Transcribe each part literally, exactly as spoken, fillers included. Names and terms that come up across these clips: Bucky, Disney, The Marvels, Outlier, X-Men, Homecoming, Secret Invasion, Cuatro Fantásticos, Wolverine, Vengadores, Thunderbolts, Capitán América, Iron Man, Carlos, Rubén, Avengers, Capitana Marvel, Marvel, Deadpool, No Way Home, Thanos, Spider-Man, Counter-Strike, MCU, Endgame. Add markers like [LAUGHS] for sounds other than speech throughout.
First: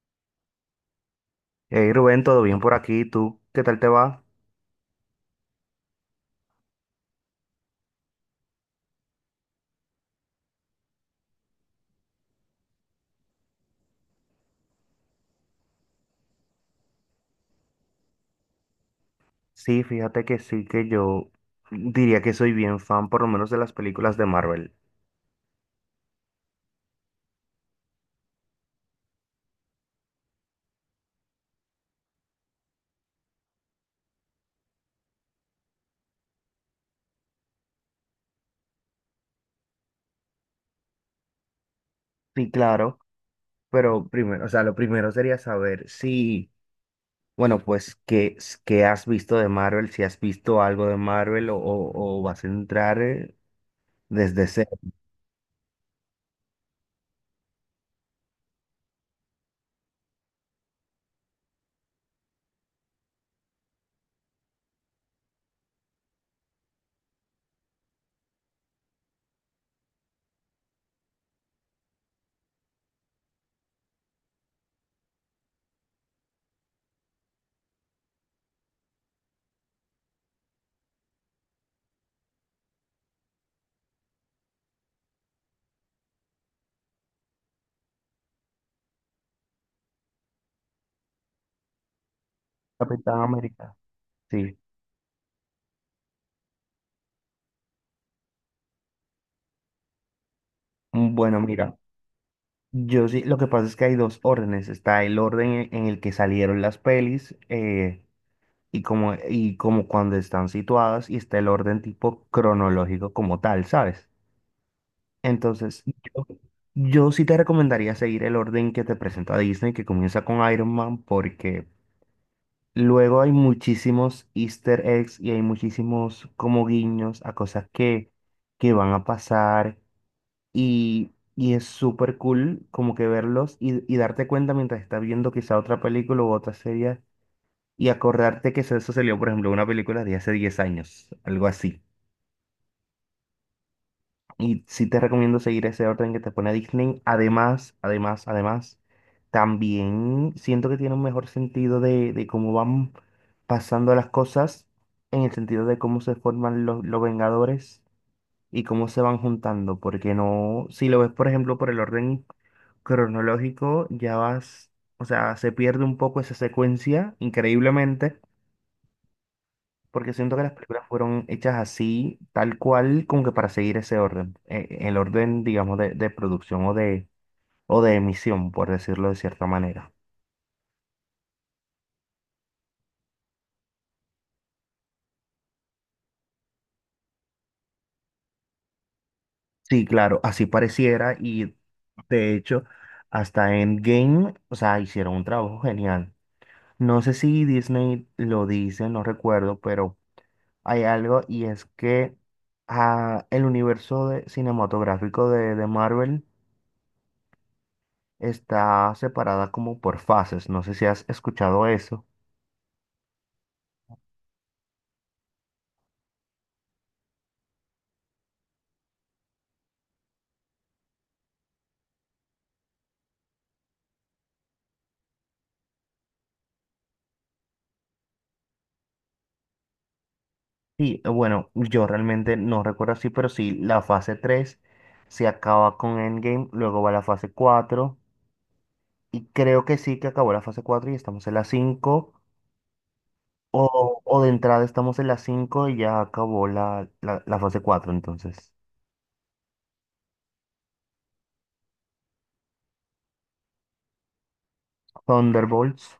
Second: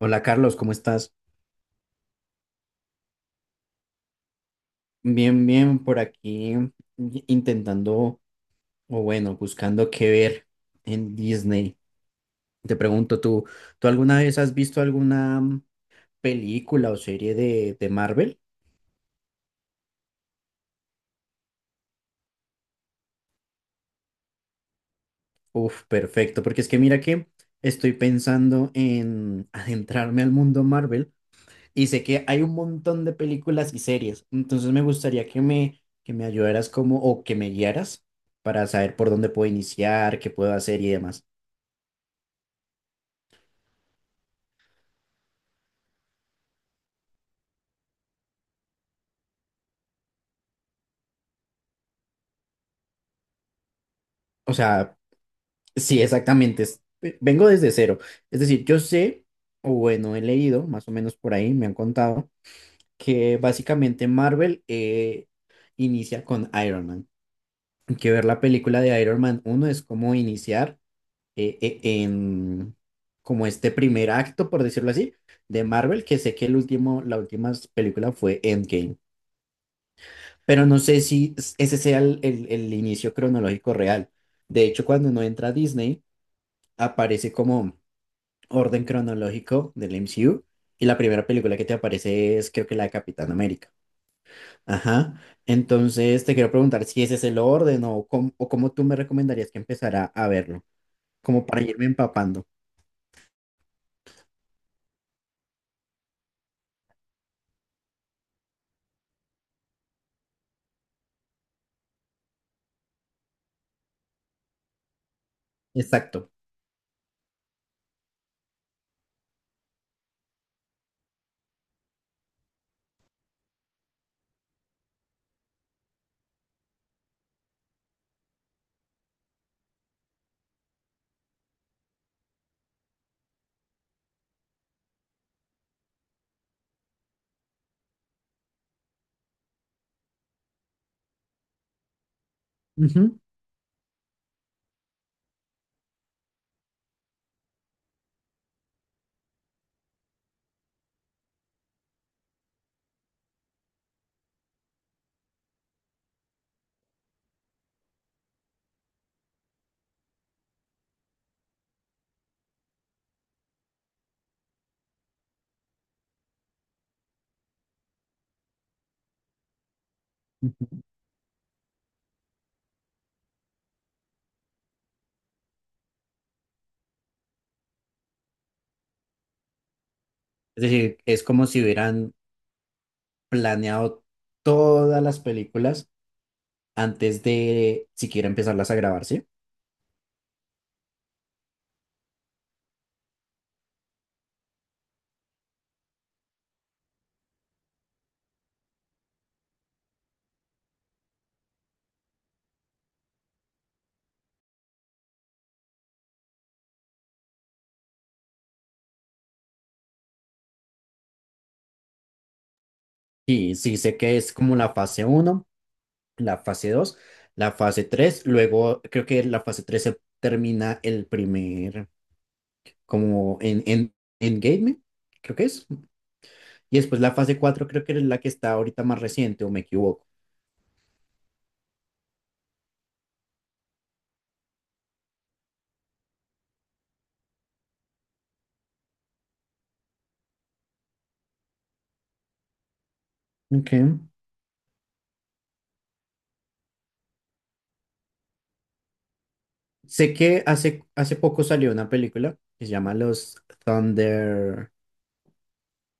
Hola Carlos, ¿cómo estás? Hey Rubén, ¿todo bien por aquí? ¿Tú qué tal te va? Bien, bien, por aquí intentando, o bueno, buscando qué ver en Disney. Te pregunto, ¿tú, tú alguna vez has visto alguna mm, película o serie de, de Marvel? Sí, fíjate que sí, que yo diría que soy bien fan por lo menos de las películas de Marvel. Uf, perfecto, porque es que mira que estoy pensando en [LAUGHS] adentrarme al mundo Marvel y sé que hay un montón de películas y series, entonces me gustaría que me, que me ayudaras como, o que me guiaras para saber por dónde puedo iniciar, qué puedo hacer y demás. Sí, claro, pero primero, o sea, lo primero sería saber si, bueno, pues, ¿qué, s- qué has visto de Marvel. Si has visto algo de Marvel o, o- o vas a entrar eh, desde O cero. sea, sí, exactamente. es- ve- Vengo desde cero. Es decir, yo sé, o bueno, he leído, más o menos por ahí, me han contado, que básicamente Marvel eh, inicia con Iron Man. Que ver la película de Iron Man uno es como iniciar eh, eh, en como este primer acto, por decirlo así, de Marvel, que sé que el último, la última película fue Endgame. Pero no sé si s- ese sea el, el el inicio cronológico real. De hecho, cuando uno entra a Disney, aparece como orden cronológico del M C U y la primera película que te aparece es creo que la de Capitán Capitán América. América. Sí. Ajá. Entonces te quiero preguntar si ese es el orden o cómo, o cómo tú me recomendarías que empezara a verlo, Mm, bueno, como para mira. irme empapando. Yo sí, lo que pasa es que hay dos órdenes. Está el orden en en el que salieron las pelis. eh, y como, y como cuando están situadas, y está el orden tipo cronológico como tal, ¿sabes? Entonces, yo, Exacto. yo sí te recomendaría seguir el orden que te presenta Disney, que comienza con Iron Man, porque luego hay muchísimos Easter eggs y hay muchísimos como guiños a cosas que, que van a pasar. Y... Y es súper cool, como que verlos y, y darte cuenta mientras estás viendo quizá otra película u otra serie, y acordarte que eso, eso salió, por ejemplo, una película de hace diez años, algo así. Ujú, Y sí te recomiendo seguir ese orden que te pone Disney. Además, además, además, también siento que tiene un mejor sentido de, de, cómo van pasando las cosas, en el sentido de cómo se forman los, los Vengadores y cómo se van juntando. Porque no, si lo ves, por ejemplo, por el orden cronológico, ya vas, o sea, se pierde un poco esa secuencia, increíblemente, porque siento que las ujú. películas fueron hechas así, tal cual, como que para seguir ese orden, eh, el orden, digamos, de, de, producción o de, o de emisión, por decirlo de cierta manera. Es decir, es como si hubieran planeado todas las películas antes de siquiera empezarlas a grabar, ¿sí? Sí, claro, así pareciera. Y de hecho, hasta Endgame, o sea, hicieron un trabajo genial. No sé si Disney lo dice, no recuerdo, pero hay algo, y es que ah, el universo de- cinematográfico de, de Marvel está separada como por fases. No sé si has escuchado eso. Sí, sí sé que es como la fase uno, la fase dos, la fase tres, luego creo que la fase tres se termina el primer, como en, en Endgame, creo que es, y después la fase cuatro creo que es la que está ahorita más reciente, o me equivoco. Sí, eh, bueno, yo realmente no recuerdo así, pero sí, la fase tres se acaba con Endgame, luego va la fase cuatro, y creo que sí, que acabó la fase cuatro y estamos en la cinco. Ok. O, o de entrada estamos en la cinco y ya acabó la, la, la fase cuatro entonces. Sé que hace, hace poco salió una película que se llama Los Thunder. Thunderbolts.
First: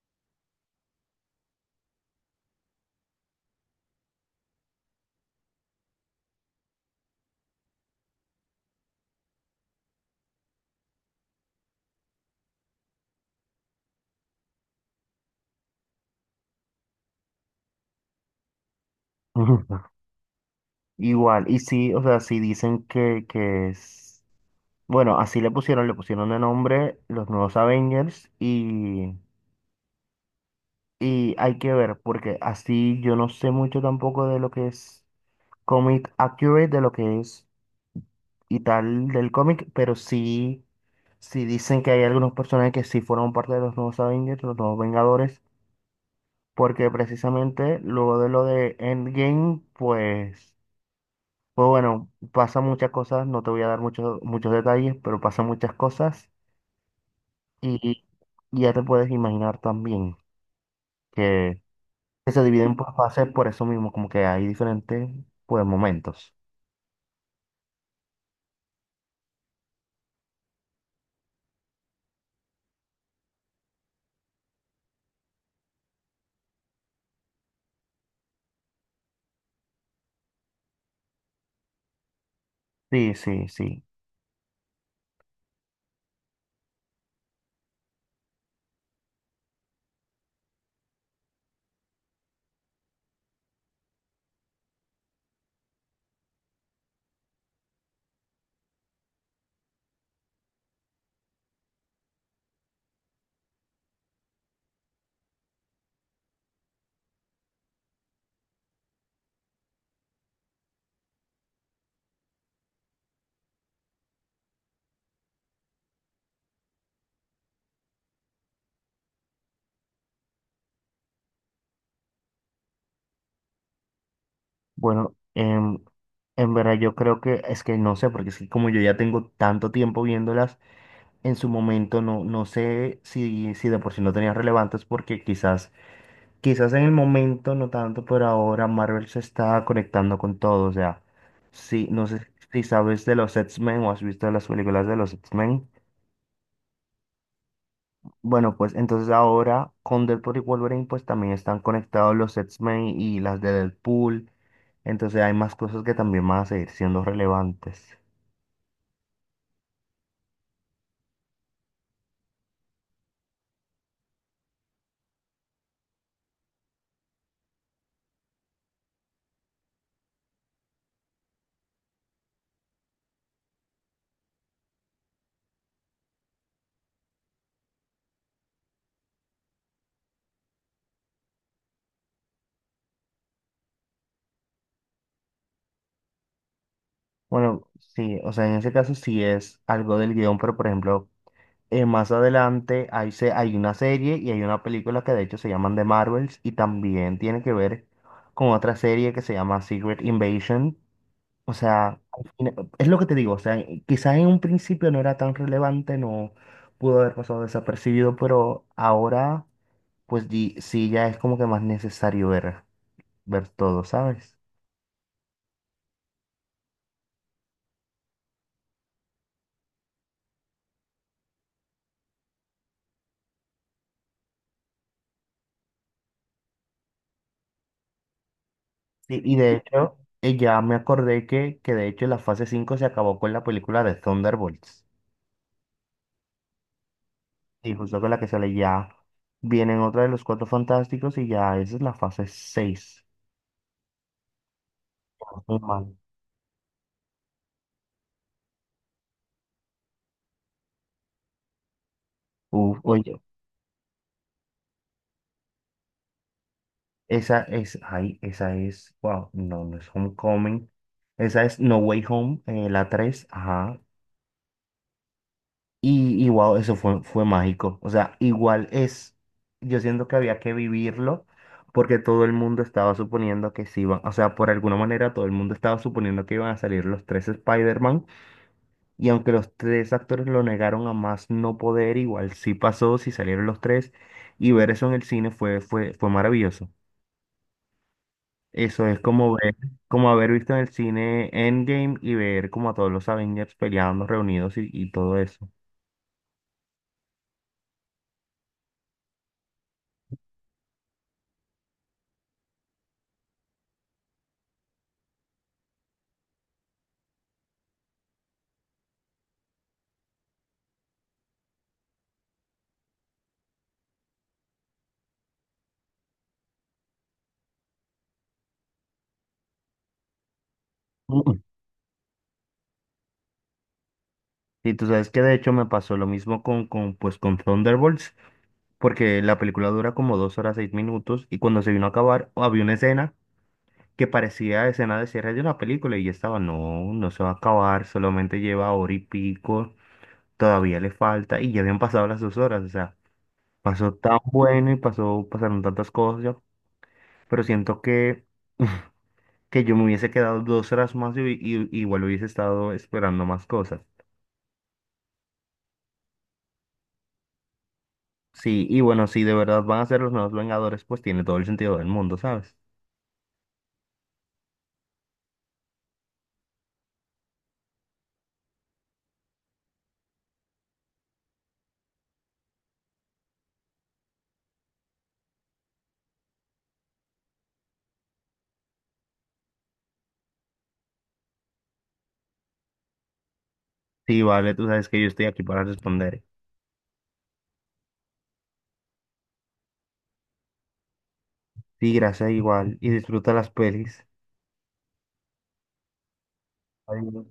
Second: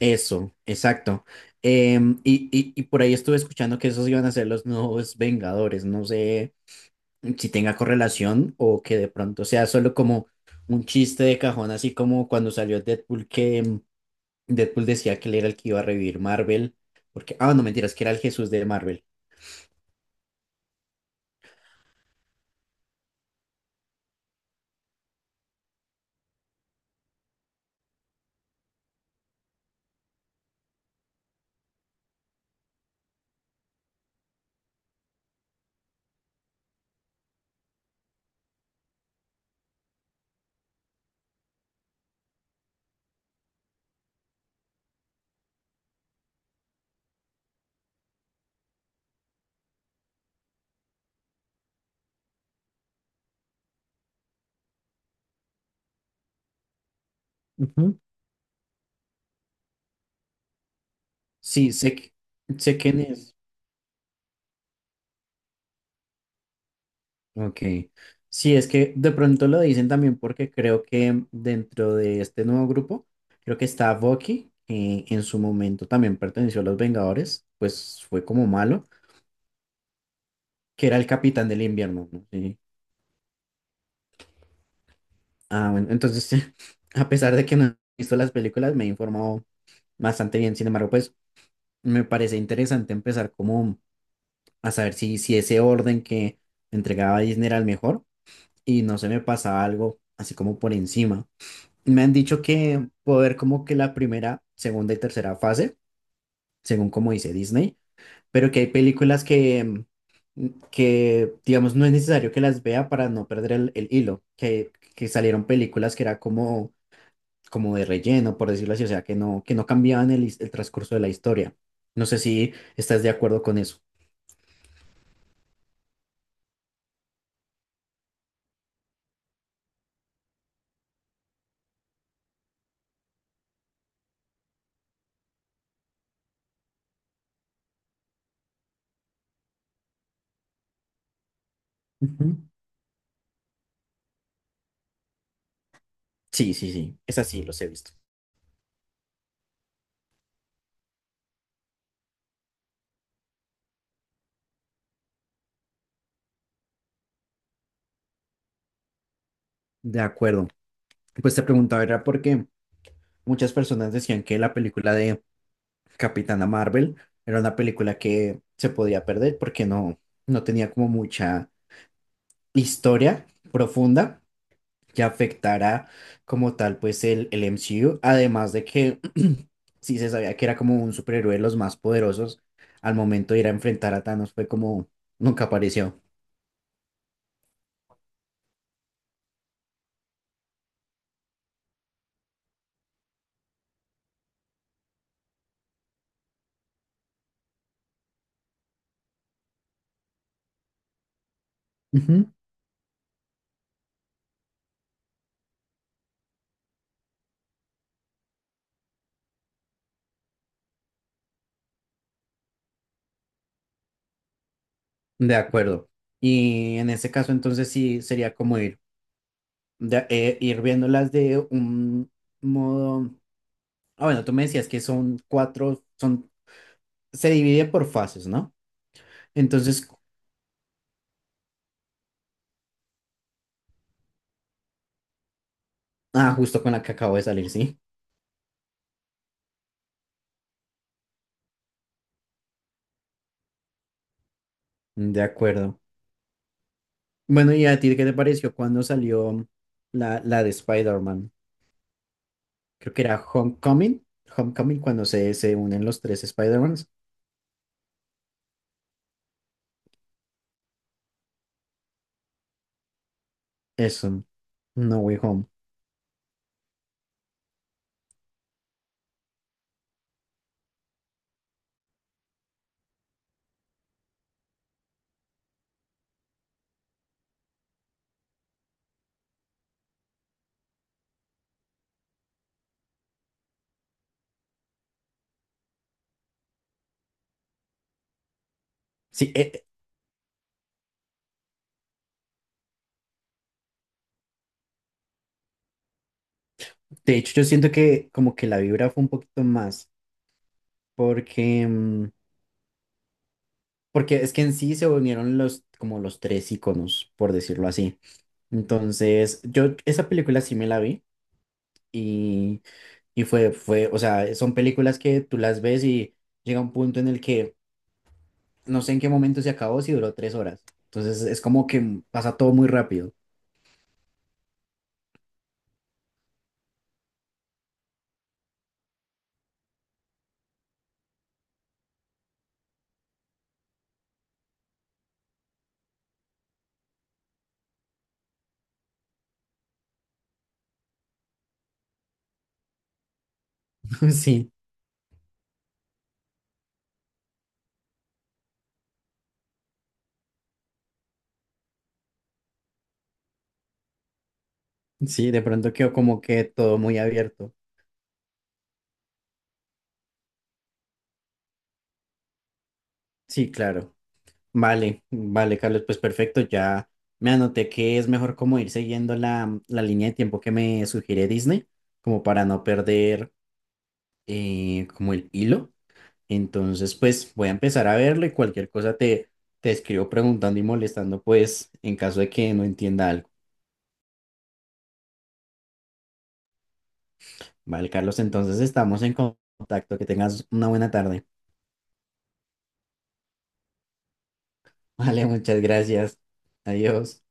Eso, exacto. Em, y, y, y por ahí estuve escuchando que esos iban a ser los nuevos Vengadores. No sé si tenga correlación o que de pronto sea solo como un chiste de cajón, así como cuando salió Deadpool, que mm, Deadpool decía que él era el que iba a revivir Marvel, porque, ah, no mentiras, que era el Jesús de Marvel. [LAUGHS] Ujú. Igual, y sí, o sea, sí dicen que, que es. Bueno, así le pusieron, le pusieron de nombre los nuevos Avengers, y, y hay que ver, porque así yo no sé mucho tampoco de lo que es comic accurate, de lo que es y tal del cómic, pero sí, sí dicen que hay algunos personajes que sí fueron parte de los nuevos Avengers, los nuevos Vengadores, porque precisamente luego de lo de Endgame, pues, pues bueno, pasan muchas cosas. No te voy a dar muchos, muchos detalles, pero pasan muchas cosas. Ujú. Y y ya te puedes imaginar también que, Sí, sé, que- que se dividen sé por quién fases es. por eso mismo, como que hay diferentes pues, momentos. Ok. Sí, es que de pronto lo dicen también porque creo que dentro de este nuevo grupo, creo que está Bucky, que en su momento también perteneció a los Vengadores, pues fue como malo, que era el capitán del invierno, ¿no? Sí. Sí, sí, sí. Ah, bueno, entonces, sí, [LAUGHS] a pesar de que no he visto las películas, me he informado bastante bien. Sin embargo, pues me parece interesante empezar como a saber si, si ese orden que entregaba Disney era el mejor y no se me pasaba algo así como por encima. Me han dicho que puedo ver como que la primera, segunda y tercera fase, según como dice Disney, pero que hay películas que, mm, que digamos, no es necesario que las vea para no perder el, el hilo, que, que salieron películas que era como como de relleno, por decirlo así, o sea, que no, que no cambiaban el, his- el transcurso de la historia. No sé si estás de acuerdo con eso. Bueno, em, en verdad yo creo que es que no sé, porque es que como yo ya tengo tanto tiempo viéndolas, en su momento no, no sé si, si de por sí no tenían relevantes, porque quizás, quizás en el momento no tanto, pero ahora Marvel se está conectando con todo. O sea, sí, no sé Ujú. si sabes de los X-Men, o has visto las películas de los X-Men. Sí, sí, sí, es así, los he visto. Bueno, pues entonces ahora con Deadpool y Wolverine pues también están conectados los X-Men y las de Deadpool. Entonces hay más cosas que también van a seguir siendo relevantes. De acuerdo. Pues te preguntaba, era porque muchas personas decían que la película de Capitana Marvel era una película que se podía perder porque no, no tenía como mucha historia profunda, que afectara como tal pues el, el M C U, además de que [CLEARS THROAT] sí se sabía que era como un superhéroe de los más poderosos, al momento de ir a enfrentar a Thanos fue como nunca apareció. Bueno, sí, o sea, en ese caso sí es algo del guión, pero por ejemplo, eh, más adelante hay, se- hay una serie y hay una película que de hecho se llaman The Marvels, y también tiene que ver con otra serie que se llama Secret Invasion. O sea, al Ujú. fina- es lo que te digo. O sea, quizás en un principio no era tan relevante, no pudo haber pasado desapercibido, pero ahora, pues di- sí, ya es como que más necesario ver, ver, todo, ¿sabes? De acuerdo. Y en ese caso entonces sí sería como ir, de- eh, ir viéndolas de un modo... Ah, bueno, tú me decías que son cuatro, son, se divide por fases, ¿no? Sí, y de Entonces, hecho, eh, ya me acordé que, que de hecho la fase cinco se acabó con la película de Thunderbolts, ah, justo con la que acabo de salir, y sí. justo con la que sale ya, vienen otra de los Cuatro Fantásticos, y ya esa es la fase seis. De acuerdo. Bueno, ¿y a ti qué te pareció cuando salió la, la de Spider-Man? Uf, Creo que oye. era Homecoming. Homecoming cuando se, se unen los tres Spider-Mans. Esa es, ay, esa es, wow, no, no es Homecoming. Esa es No Way Home, eh, la tres, ajá. Eso, No Way Home. Y, y wow, eso fue, fue mágico. O sea, igual es, yo siento que había que vivirlo, porque todo el mundo estaba suponiendo que sí iban, o sea, por alguna manera todo el mundo estaba suponiendo que iban a salir los tres Spider-Man, y aunque los tres actores lo negaron a más no poder, igual sí pasó, sí salieron los tres, y ver eso en el cine fue, fue, fue maravilloso. Eso es como Sí, ver, eh, como haber visto en el cine Endgame y ver como a todos los Avengers peleando, reunidos, y, y todo eso. de hecho yo siento que como que la vibra fue un poquito más porque, mm, porque es que en sí se unieron los, como los tres iconos, por decirlo así. Entonces, yo esa película sí me la vi y, y fue, fue, o sea, son películas que tú las ves y llega un punto en el que no sé en qué momento se acabó, si duró tres horas. Entonces Mm. es como que pasa todo muy rápido. Y tú sabes que de hecho me pasó lo mismo con, con, pues, con Thunderbolts, porque la película dura como dos horas seis minutos, y cuando se vino a acabar había una escena que parecía escena de cierre de una película, y ya estaba, no, no se va a acabar, solamente lleva hora y pico, todavía le falta, y ya habían pasado las dos horas. O sea, pasó tan [LAUGHS] bueno y pasó, pasaron tantas cosas, pero siento que... [LAUGHS] que yo me hubiese quedado dos horas más, y, y- igual hubiese estado esperando más cosas. Sí, sí, de pronto quedó como que todo muy abierto. Sí, y bueno, si de verdad van a ser los nuevos Vengadores, pues tiene todo el sentido del mundo, ¿sabes? Sí, claro. Vale, vale, Carlos, pues perfecto, ya me anoté que es mejor como ir siguiendo la, la línea de tiempo que me sugiere Disney, como para no perder eh, como el hilo. Entonces, pues voy a empezar a verlo y cualquier cosa te, te escribo preguntando y molestando, pues en caso de que no entienda algo. Sí, vale, tú sabes que yo estoy aquí para responder. Vale, Carlos, entonces estamos en contacto. Que tengas una buena tarde. Sí, gracias, igual, y disfruta las pelis. [LAUGHS] Vale, muchas gracias. Adiós. Adiós.